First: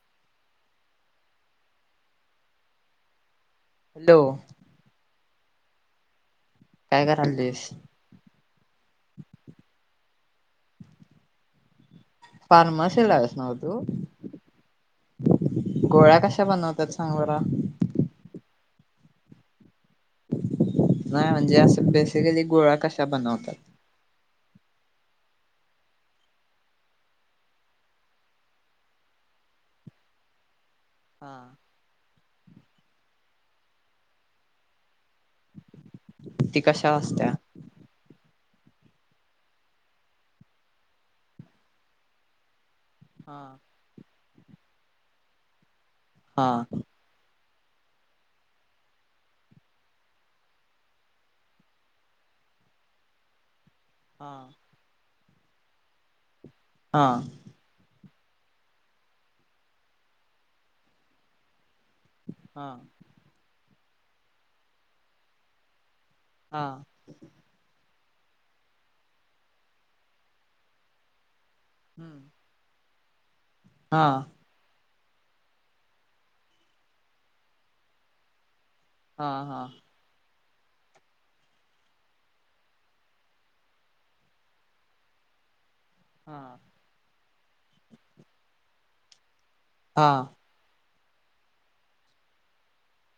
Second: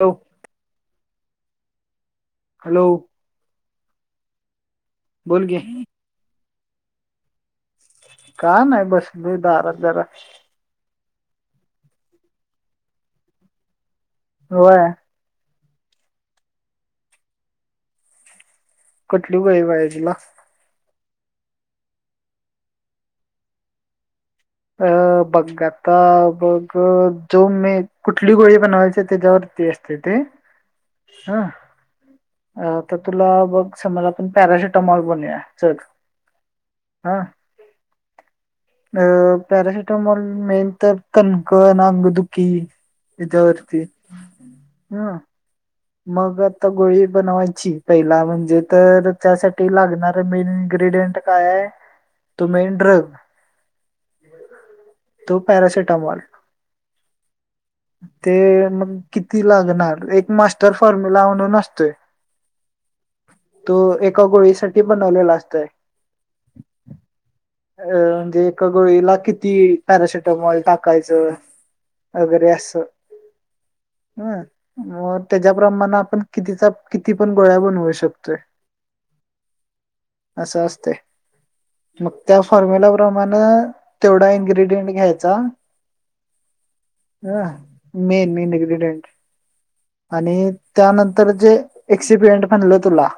Hello hello hello बोल की काय कराल्याईस? का नाही बसलोय दारात जरा [inaudible] से ला लागला ना तू? व्हय गोळ्या कशा बनवतात सांग बर? कुटली गोळी पाहिजेल तुला? नाही म्हणजे असं बेसिकली गोळा कशा बनवतात? अ बघ आता बघ जो मी कुठली गोळी बनवायची त्याच्यावर ते असत ते हा अ तर तुला बघ समज आपण पॅरासिटमॉल बनूया ती कशावर असत्या अ पॅरासिटमोल मेन तर कणक आंगदुखी हे हा च्यावरती हम मग आता हा गोळी बनवायची पहिला म्हणजे तर त्यासाठी लागणार मेन इन्ग्रेडियंट काय आहे? तो मेन ड्रग हा तो पॅरासेटमॉल हा ते मग किती लागणार एक मास्टर फॉर्म्युला म्हणून असतोय हा तो एका गोळीसाठी बनवलेला असतोय हा अ म्हणजे एका गोळीला किती पॅरासेटमॉल टाकायचं [inaudible] [inaudible] हम्म हा हं मग त्याच्याप्रमाण आपण कितीचा किती पण गोळ्या बनवू शकतोय हा हा असं असतय मग त्या फॉर्म्युला प्रमाण तेवढा इन्ग्रेडियंट घ्यायचा हा ह मेन मेन इंग्रीडीयंट हा आणि त्यानंतर जे एक्सिब्लेंट म्हणलं तुला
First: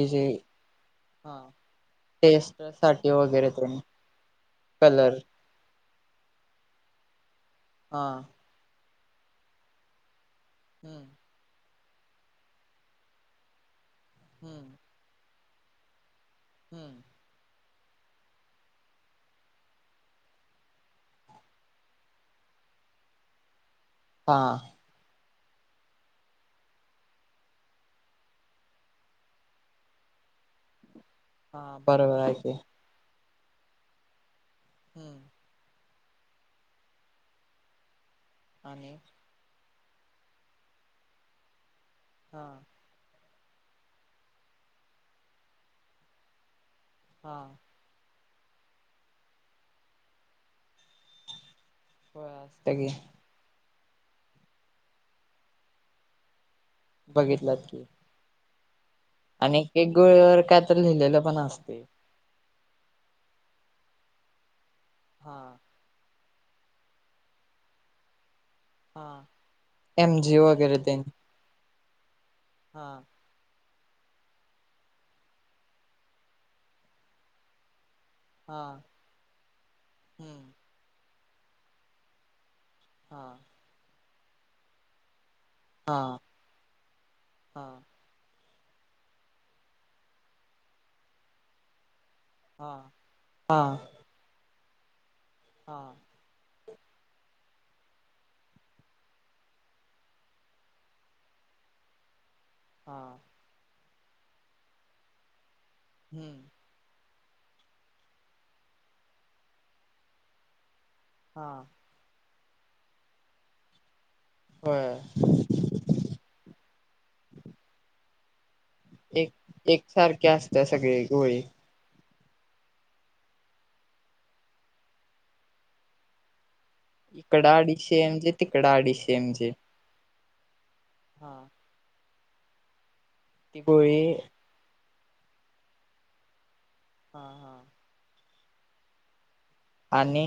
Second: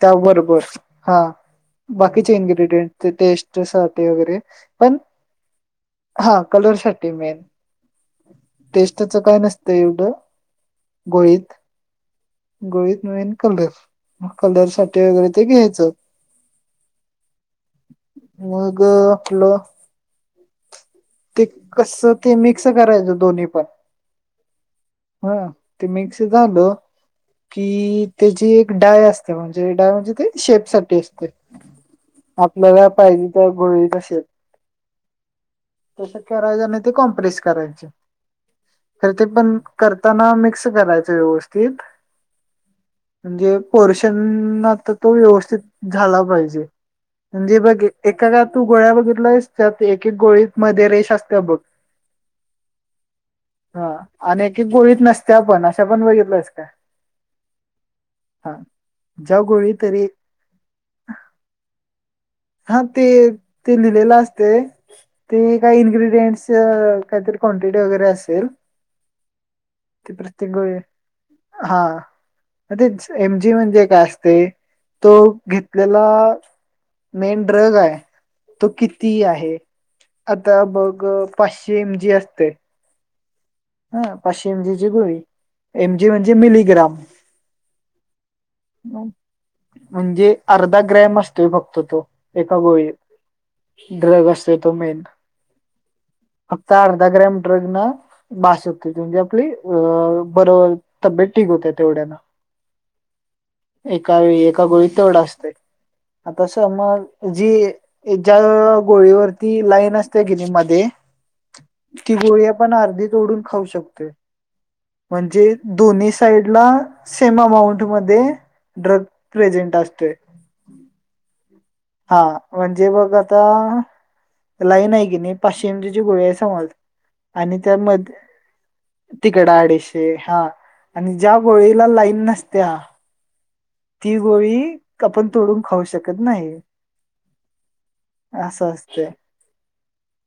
त्या बरोबर हा बाकीचे टेस्ट इन्ग्रेडियंट साठी वगैरे तेन टेस्टसाठी वगैरे पण कलर हा कलर्ससाठी मेन हा टेस्टच काय नसतं एवढं, हम्म गोळीत गोळीत मेन कलर्स मग हम्म कलर्ससाठी वगैरे ते घ्यायचं हम्म मग आपलं ते कसं ते मिक्स करायचं दोन्ही पण हा हा ते मिक्स झालं कि त्याची एक डाय असते म्हणजे डाय म्हणजे ते शेप साठी हा बरोबर आहे की आपल्याला पाहिजे त्या गोळीचा शेप हम्म तस करायचं नाही तर कॉम्प्रेस करायच्या आणि खर ते पण करताना मिक्स करायचं व्यवस्थित हा म्हणजे पोर्षन आता तो व्यवस्थित झाला पाहिजे. हा म्हणजे बघ एका का तू गोळ्या बघितलयस त्यात एक एक गोळीत मध्ये रेश असतेय बघ होय असते की हा आणि एक एक गोळीत नसते पण अशा पण बघितलायस काय? बघितल्यात की, हा ज्या आणि गोळी एक तरी गोळ्यावर काय तरी लिहिलेलं पण असतय. हा ते ते लिहिलेलं असतय हा ते काय इंग्रेडीयन्स काहीतरी क्वाँटिटी वगैरे असेल हा ते एमजी प्रत्येक गोळी वगैरे ते हा तेच एमजी म्हणजे काय असतय तो घेतलेला मेन ड्रग आहे. हा तो किती आहे हम्म आता बघ पाचशे एमजी असतय हा पाचशे एमजी ची गोळी एमजी हा म्हणजे मिली ग्राम हा म्हणजे अर्धा ग्रॅम असतोय फक्त तो एका हा हा गोळीत ड्रग असतोय, तो मेन हा आता अर्धा ग्रॅम ड्रग ना बास होते तेवढी आपली, अ बर तब्येत ठीक होते तेवढ्यान. हा एका वेळी एका गोळीत तेवढ असतय हम्म आता समज जी ज्या गोळीवरती लाईन असते कीनी मध्ये हा ती गोळी आपण आर्धी तोडुन खाऊ शकतोय. होय म्हणजे दोन्ही साईड ला सेम अमाऊंट मध्ये ड्रग एक प्रेझेंट एक असतोय सारखी असतेय सगळी गोळी हा म्हणजे बघ आता लाईन आहे की नाही पाचशे इंचीची गोळी आहे समज इकडं आणि अडीचशे त्यामध्ये एम जी तिकडं अडीचशे एम तिकड जी आडीशै हा आणि हा ज्या गोळीला लाईन नसतीया ती गोळी ती गोळी कापुन तोडून खाऊ शकत नाही. हा हा असं अस असते. आणि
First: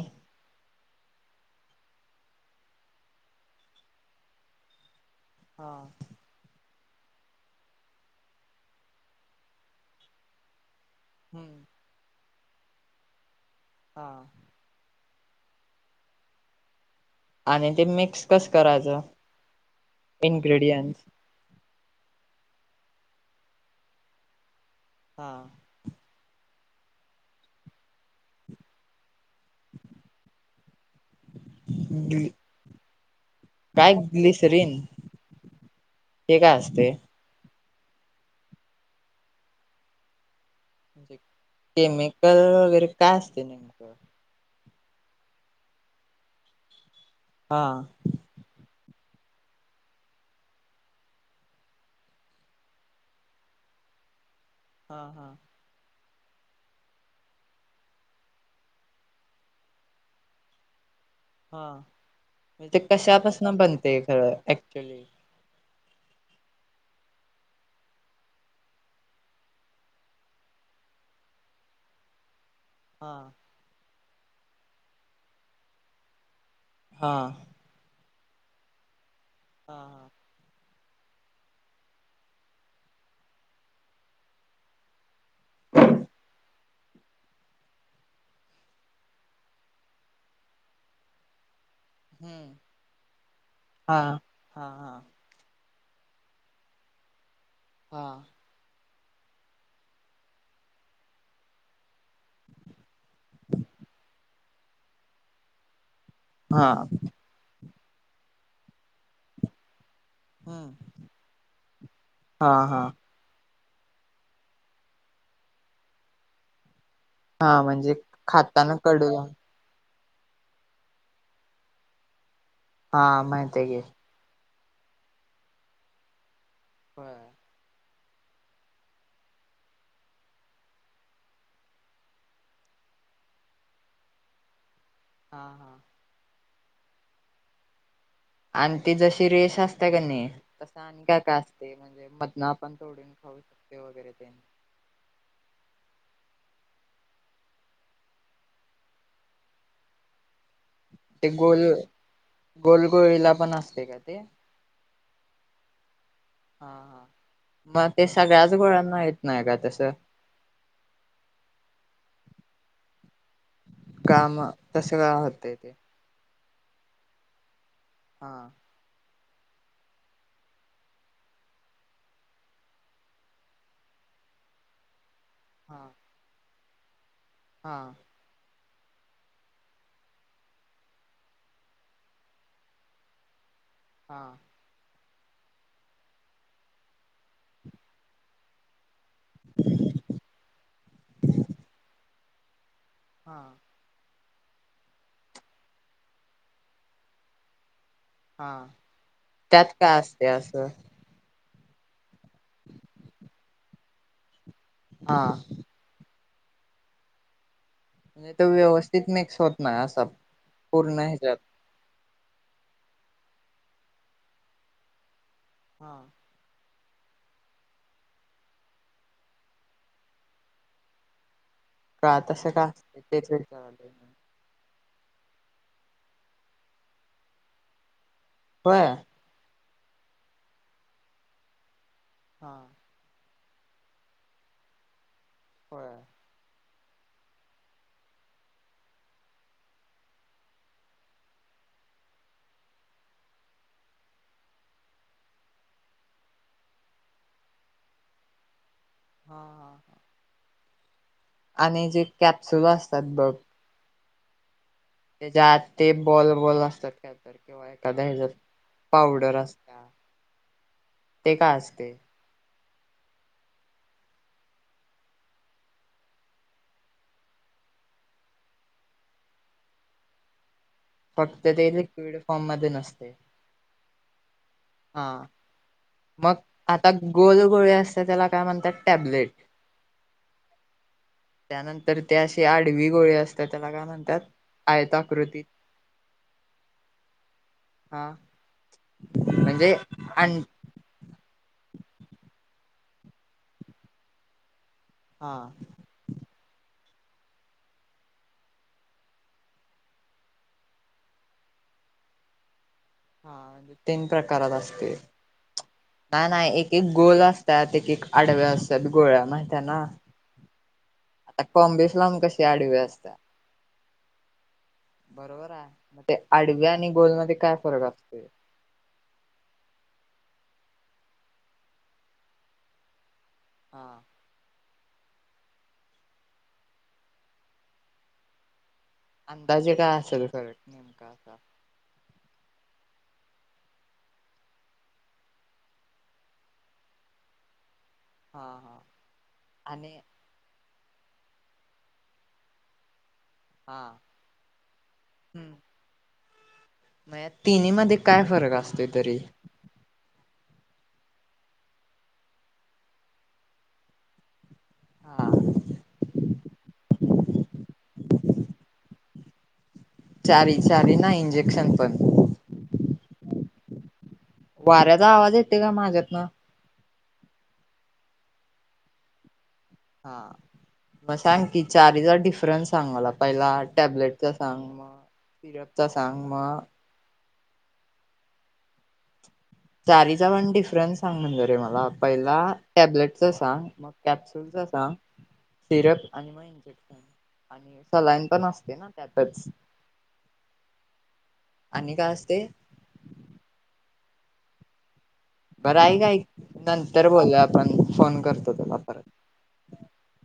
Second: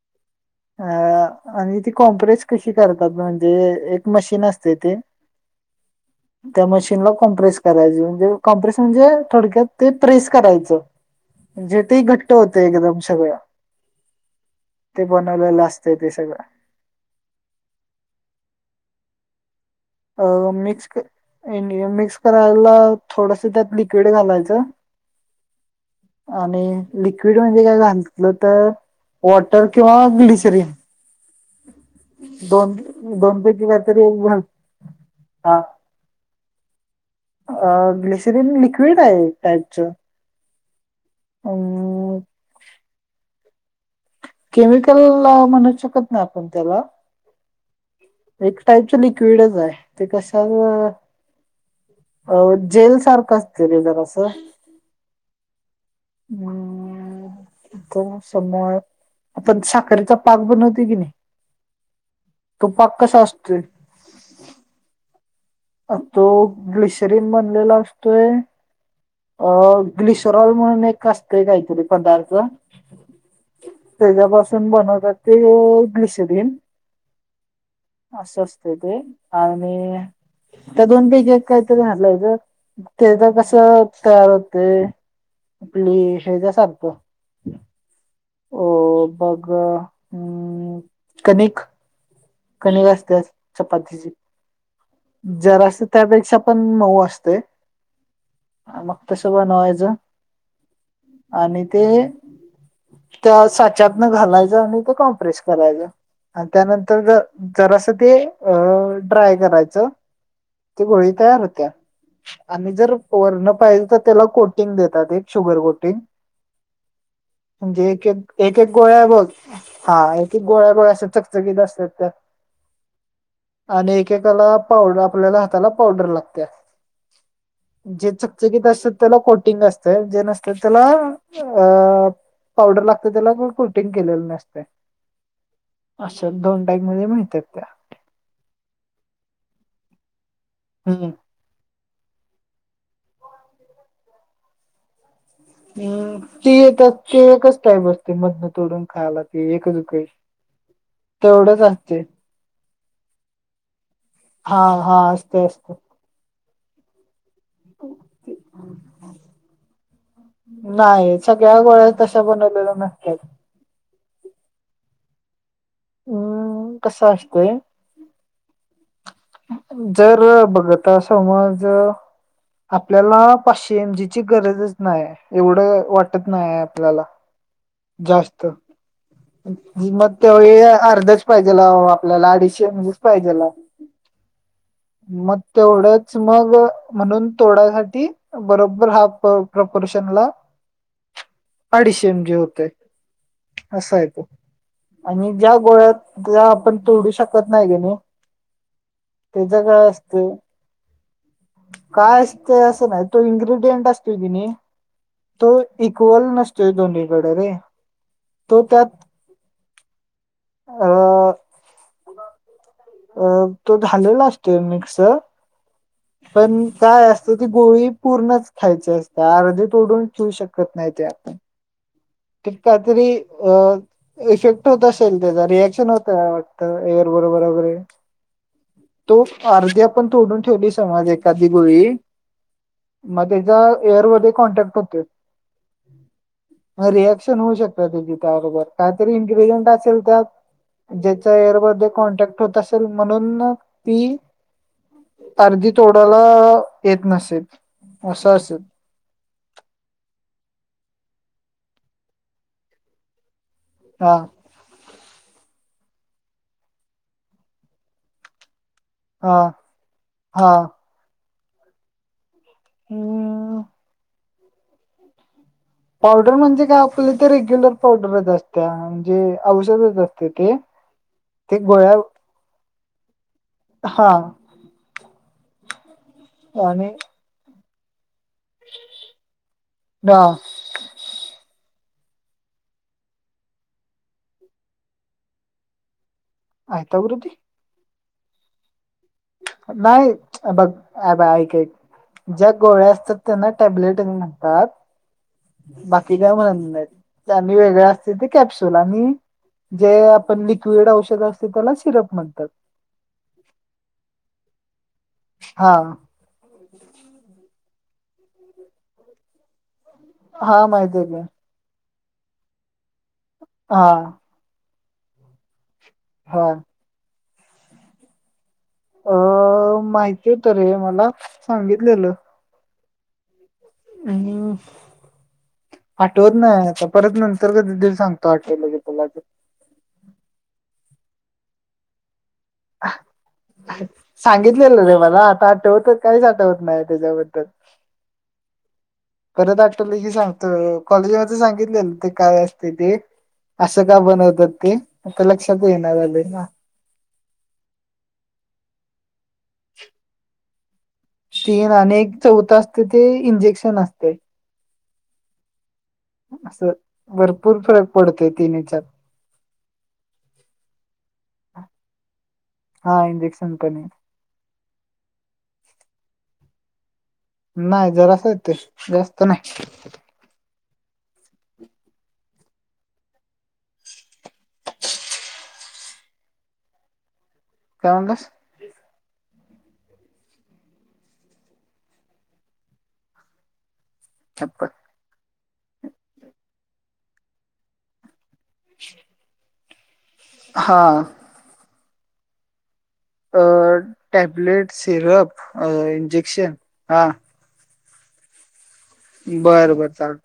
अ आणि ती कॉम्प्रेस कशी करतात? म्हणजे एक मशीन असते ते हा. त्या मशीनला कॉम्प्रेस करायची, म्हणजे कॉम्प्रेस म्हणजे थोडक्यात ते प्रेस करायचं. हम्म म्हण जे तेही घट्ट होते एकदम सगळं. हा. ते बनवलेलं असतय ते सगळं. आणि ते मिक्स कसं करायचं? अ मिक्स. इन्ग्रेडियंट्स मिक्स करायला थोडस त्यात लिक्विड घालायचं. हा. आणि लिक्विड म्हणजे काय घातलं तर वॉटर किंवा ग्लिशरी दोन. बंपची बात काय तरी हा. ग्लिसरीन ते काय असते अ ग्लसिरीन लिक्विड आहे टाइपच. म्हणजे केमिकल वगैरे काय असते नेमकं? केमिकल म्हणू शकत नाही आपण त्याला. हा. एक टाईपच लिक्विडच आहे ते कशा अ जेल सारखं असते र जरा अस. हा हा. हम्म. समर आपण साखरेचा पाक बनवते की नाही? हा तो म्हणजे ते पाक कसा कशापासन असतोय बनते खरं ऍक्च्युली? अ तो ग्लिशरीन बनलेला असतोय अ ग्लिसोरॉल म्हणून एक असतंय काहीतरी पदार्थ. हा. त्याच्यापासून बनवतात ते ब्लिशरीन. हा. असं असत ते आणि हा हा त्या दोन पैकी एक काहीतरी म्हटलं तेचा कस तयार होते. आपली शेज सारखो. हो बघ हम् कणिक. हम्म कणीक असतेस हा चपातीची. हा हा जरा असते. त्यापेक्षा पण मऊ असते. हा. मग तश बनवायच आणि ते त्या साच्यातन घालायचं आणि ते कॉम्प्रेस करायचं. आणि हा त्यानंतर ज जरास ते अ ड्राय करायचं. ते हम्म गोळी तयार होत्या हा आणि हा जर वर्ण पाजे तर त्याला कोटिंग देतात एक शुगर कोटिंग. हा म्हणजे एक एक एक एक खाताना गोळ्या आहे कडू बघ. हा गोळ्या गोळ्या अस चकचकीत असतात त्या. हा माहिती की. आणि एकेकाला पावडर आपल्याला हाताला पावडर लागते. हा. जे चकचकीित असत त्याला कोटिंग असते जे नसत त्याला अ पावडर लागत त्याला कोटिंग केलेलं नसते. हा हा. दोन टाक मध्ये माहित आहेत त्या आणि ती जशी रेस असते का नाही? तस आण हम्म का का असते म्हणजे मधन आपण तोडून खाऊ शकते वगैरे ते हम् ति एकच टाईप असते. मधन तोडून खायला ते एक दुकही ते गोल गोलगोळीला पण असते का ते? असत असत. हा हा. मग ते सगळ्याच गोळ्यांना येत नाही का तस? नाही सगळ्या गोळ्या तशा बनवलेलं नक्की. काम तस काम होते ते? हम्म कस असतय. हा. जर बघत समज आपल्याला पाचशे एमजीची गरजचं नाही. एवढं हा वाटत नाही, आपल्याला हा जास्त. मग ते अर्धाच पाहिजेला आपल्याला अडीचशे [unintelligible] पाहिजेलाय. हा. मग तेवढंच मग म्हणून, तोडाय साठी बरोबर हा. प प्रपोर्शन ला अडीचशे एमजी होतेयं. हा. आणि ज्या गोळ्यात त्या आपण तोडू शकत नाही. किनइ हा, त्यात काय असते असं? काय असतं असं नाही. तो इन्ग्र्रीडियंट असतोय किनइ हा तो इक्वल न [unintelligible] दोन्हीकडे रे. [unintelligible] तो त्यात व्यवस्थित मिक्स होत नाही, असा पूर्ण अ ह्याच्यात. अ तो झालेला असतोय मिक्स. हा पण काय असतं, ती गोळी पूर्णच खायची असत्या अर्धी तोडून ठेवऊ शकत, नाही त्यात. का तसं क का असते काहीतरी तेच विचारले इफेक्ट. होत असेल त्याचा. रिएक्शन होतयं, वाटतं एअर बरोबर वगैरे, होय तो अर्धी आपण तोडून ठेवली, समज एखादी गोळी हा. मग त्याचा एअरमध्येध्ये कॉन्टॅक्ट होतोय. होय मग रिॲक्शन होऊ शकत, त्या त्याबरोबर काहीतरी इन्ग्रीडियंट असेल त्यात ज्याचा एअरमध्येध्ये कॉन्टॅक्ट होत असेल, म्हणून ती अर्धी तोडाला येत नसेल, असं असेल. ह आणि जे कॅप्सुल असतात बघ हा. त्याच्या आत ते बॉल बॉल असतात. किंवा [unintelligible] हा असत्या हा. ते काय असतयं? [inaudible] पावडर म्हणजे काय? आपल्या ते रेग्युलर पावडरच असत्या म्हणजे औषधच असते ते. फक्त ते लिक्विड फॉर्म मध्ये नसते? हा. हा. मग आणि आता गोल गोळे असते, त्याला काय म्हणतात टँबलेट? त्यानंतर ते अे आडवी गोळी असतात. त्याला काय म्हणतात? आयताकृती. आयताकृती? हा. म्हणजे नाही अं बघ ऐक ऐक. ज्या गोळ्या असतात. त्यांना टॅबलेटच म्हणतात. हा बाकी काय म्हणा? त्यां वेगळे असते ते कॅप्सुल आणि. जे आपण लिक्विड औषध असते, त्याला सिरप म्हणतात. हा म्ह तीन प्रकारात असते. हा ना नाही एक एक गोल असतात. एक आडव्या असतात, गोळ्या माहितय ना. हा माहिती आहे. [unintelligible] [unintelligible] आडवे असतात. हा. बरोबर आहे. म ते हा आडव्या आणि गोलमध्येध्ये काय फरक असतो? अ माहिती होत, रे मला सांगितलेलं. हा आणि. आटोवर नाही आता परत नंतर कादी सांगतो आटोलाे. अंदाजे काय अस तुसट नेमका असा. अ. सांगितलेलं रे मला आता आठवत काहीच आठवत नाही त्याच्याबद्दल. हा हा. परत आणि आठवले की सांगतो कॉलेज मध्ये सांगितलेलं ते काय असते ते. हा असं का बनवतात ते आता लक्षात येईना. म तिन्ही मध्ये काय फरक असतो तरी. तीन आणि चौथं असते ते इंजेक्शन असते. हा. असं भरपूर फरक पडतोय तिन चार. चारी चारी ना इंजेक्शन पण. [inaudible] वाऱ्याचा आवाज येते का माझ्यातन. नाही जरा अस ते जास्त नाही. हा सांगाला पहिला टॅबलेटचा सांग मग सिरपचा सांग मग. काय म्हणतस. चारीचा पण डिफरनस सांग म्हणज रे मला पहिला टॅबलेटचा सांग मग. कॅप्सुल्स असा सिरप आणि म इंजेक्शन आणि सला पण असते ना त्यातच. हा. आणि काय असते. अ टॅब्लेट सिरप. बरं ऐ का इंजेक्शन नंतर बोलूया आपण फोन करतो तला. बर बर चाल.